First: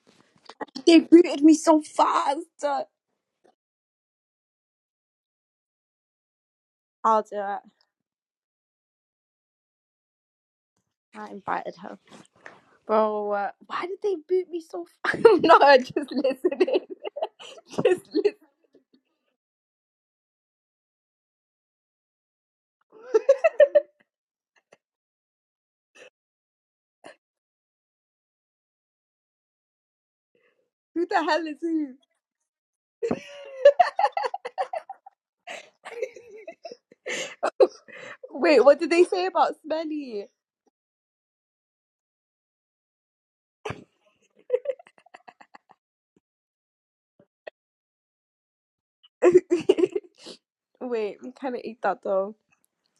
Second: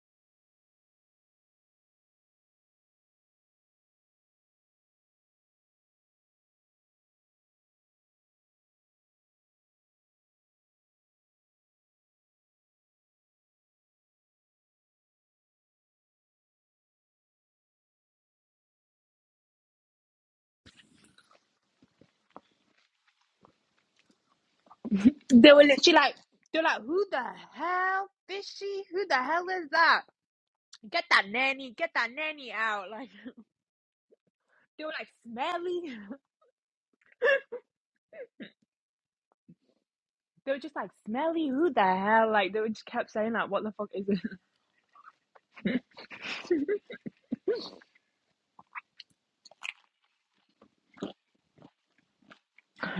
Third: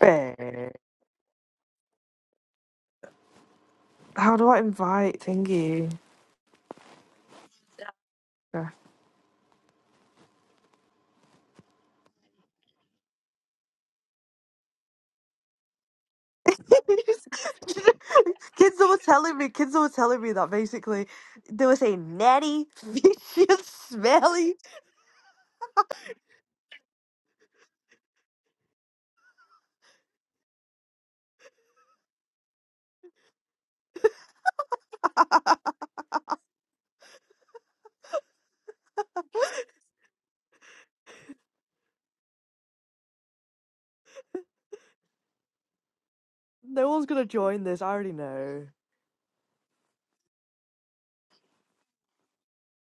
Babe, They booted me so fast. how do I invite Thingy? I'll do it. Yeah. I invited her. Bro, uh, why did they boot me so fast? I'm not just listening. just listen. kids were telling me, kids were telling me that basically they were saying natty, fishy, and smelly. They were literally like, they're like, who the hell is she? Who the hell is that? Get Who the that hell is nanny, get who? that nanny out. Like, they were like, smelly. Wait, what did they say about smelly? They were just like, smelly, who the hell? Like, they were just kept saying, like, what the fuck is this? no one's gonna join this. I already know. Wait, we kind of eat that though.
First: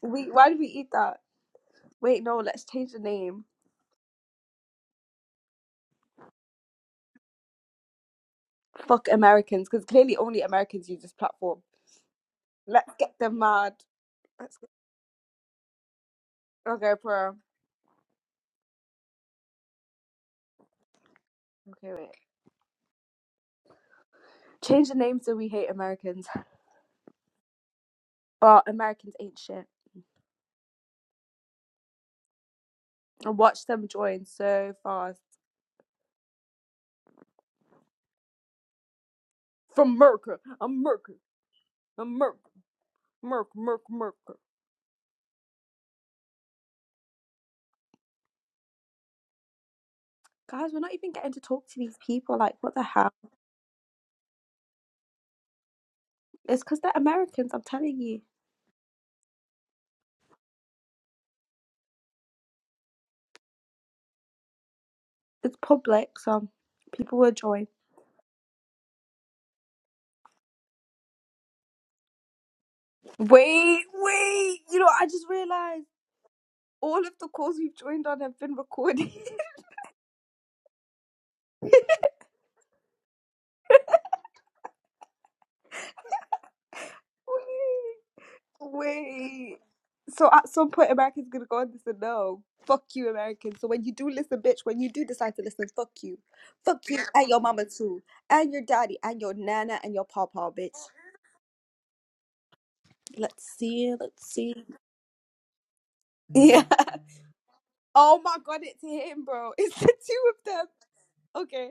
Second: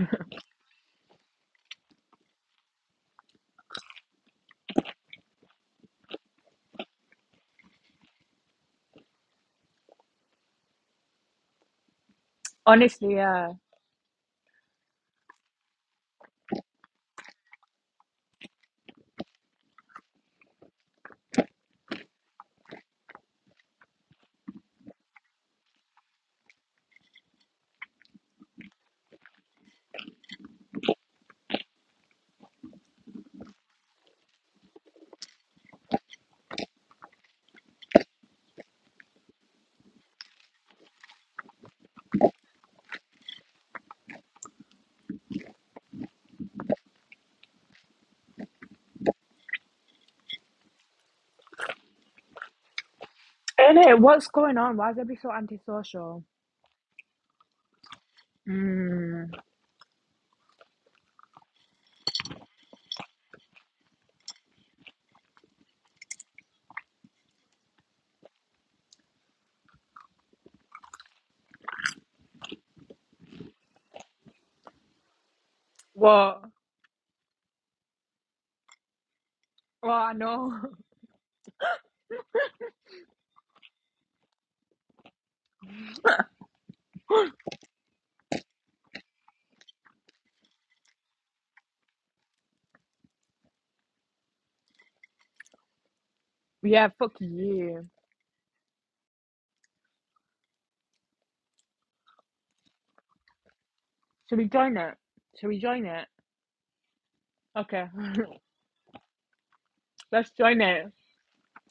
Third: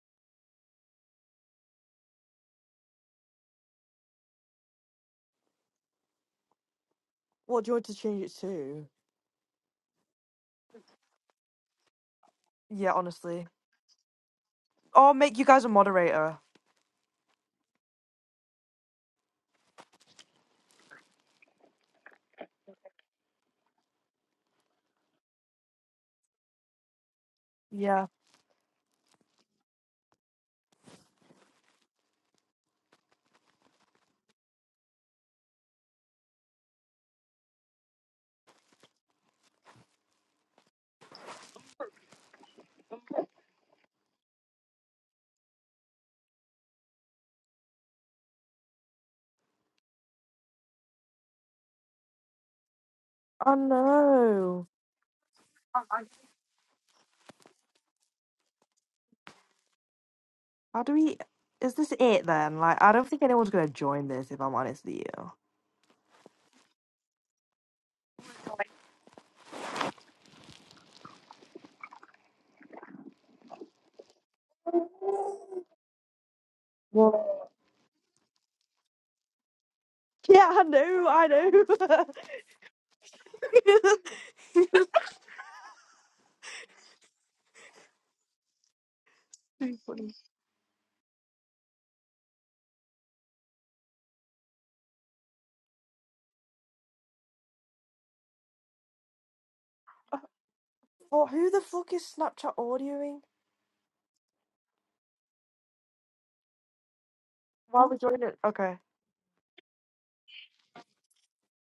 We why did we eat that? Wait, no, let's change the name. What do you want to change it to? Fuck Americans, because clearly only Americans use this platform. Yeah, Let's get Honestly, them honestly. yeah. mad. Let's get, Or make you guys a moderator. okay, bro. Okay, wait. Change the name so we hate Americans. Yeah. But Americans ain't shit. I watched them join so fast. From Merker, I'm Merker, I'm Merker, Merk, Merk, Merker. Guys, we're not even getting to talk to these people. Like, what the hell? I And it, what's going know. on? Why is everybody so antisocial? It's because they're Americans, I'm telling you. Mm. How do we? Is this it then? Like, I don't think anyone's gonna join this. If I'm honest with It's public, so people will join. Wait, wait! You know, I just realised What? all of the you. calls we've joined on have been recorded. Well, I Yeah, know. I know, I know. Wait. Wait. Too funny. So at some point, Americans gonna go on this and no, fuck you, Americans. So when you do listen, bitch, when you do decide to listen, fuck you, fuck Yeah, you, fuck and your mama you. too, and your daddy, and your nana, and your Uh, papa, bitch. Well, who the fuck is Snapchat audioing? Let's see, let's Should we see. join it? Should we join it? Yeah. Why Okay, are we Oh joining my it? god, Okay. it's him, bro. It's the let's two of join them. it. Okay.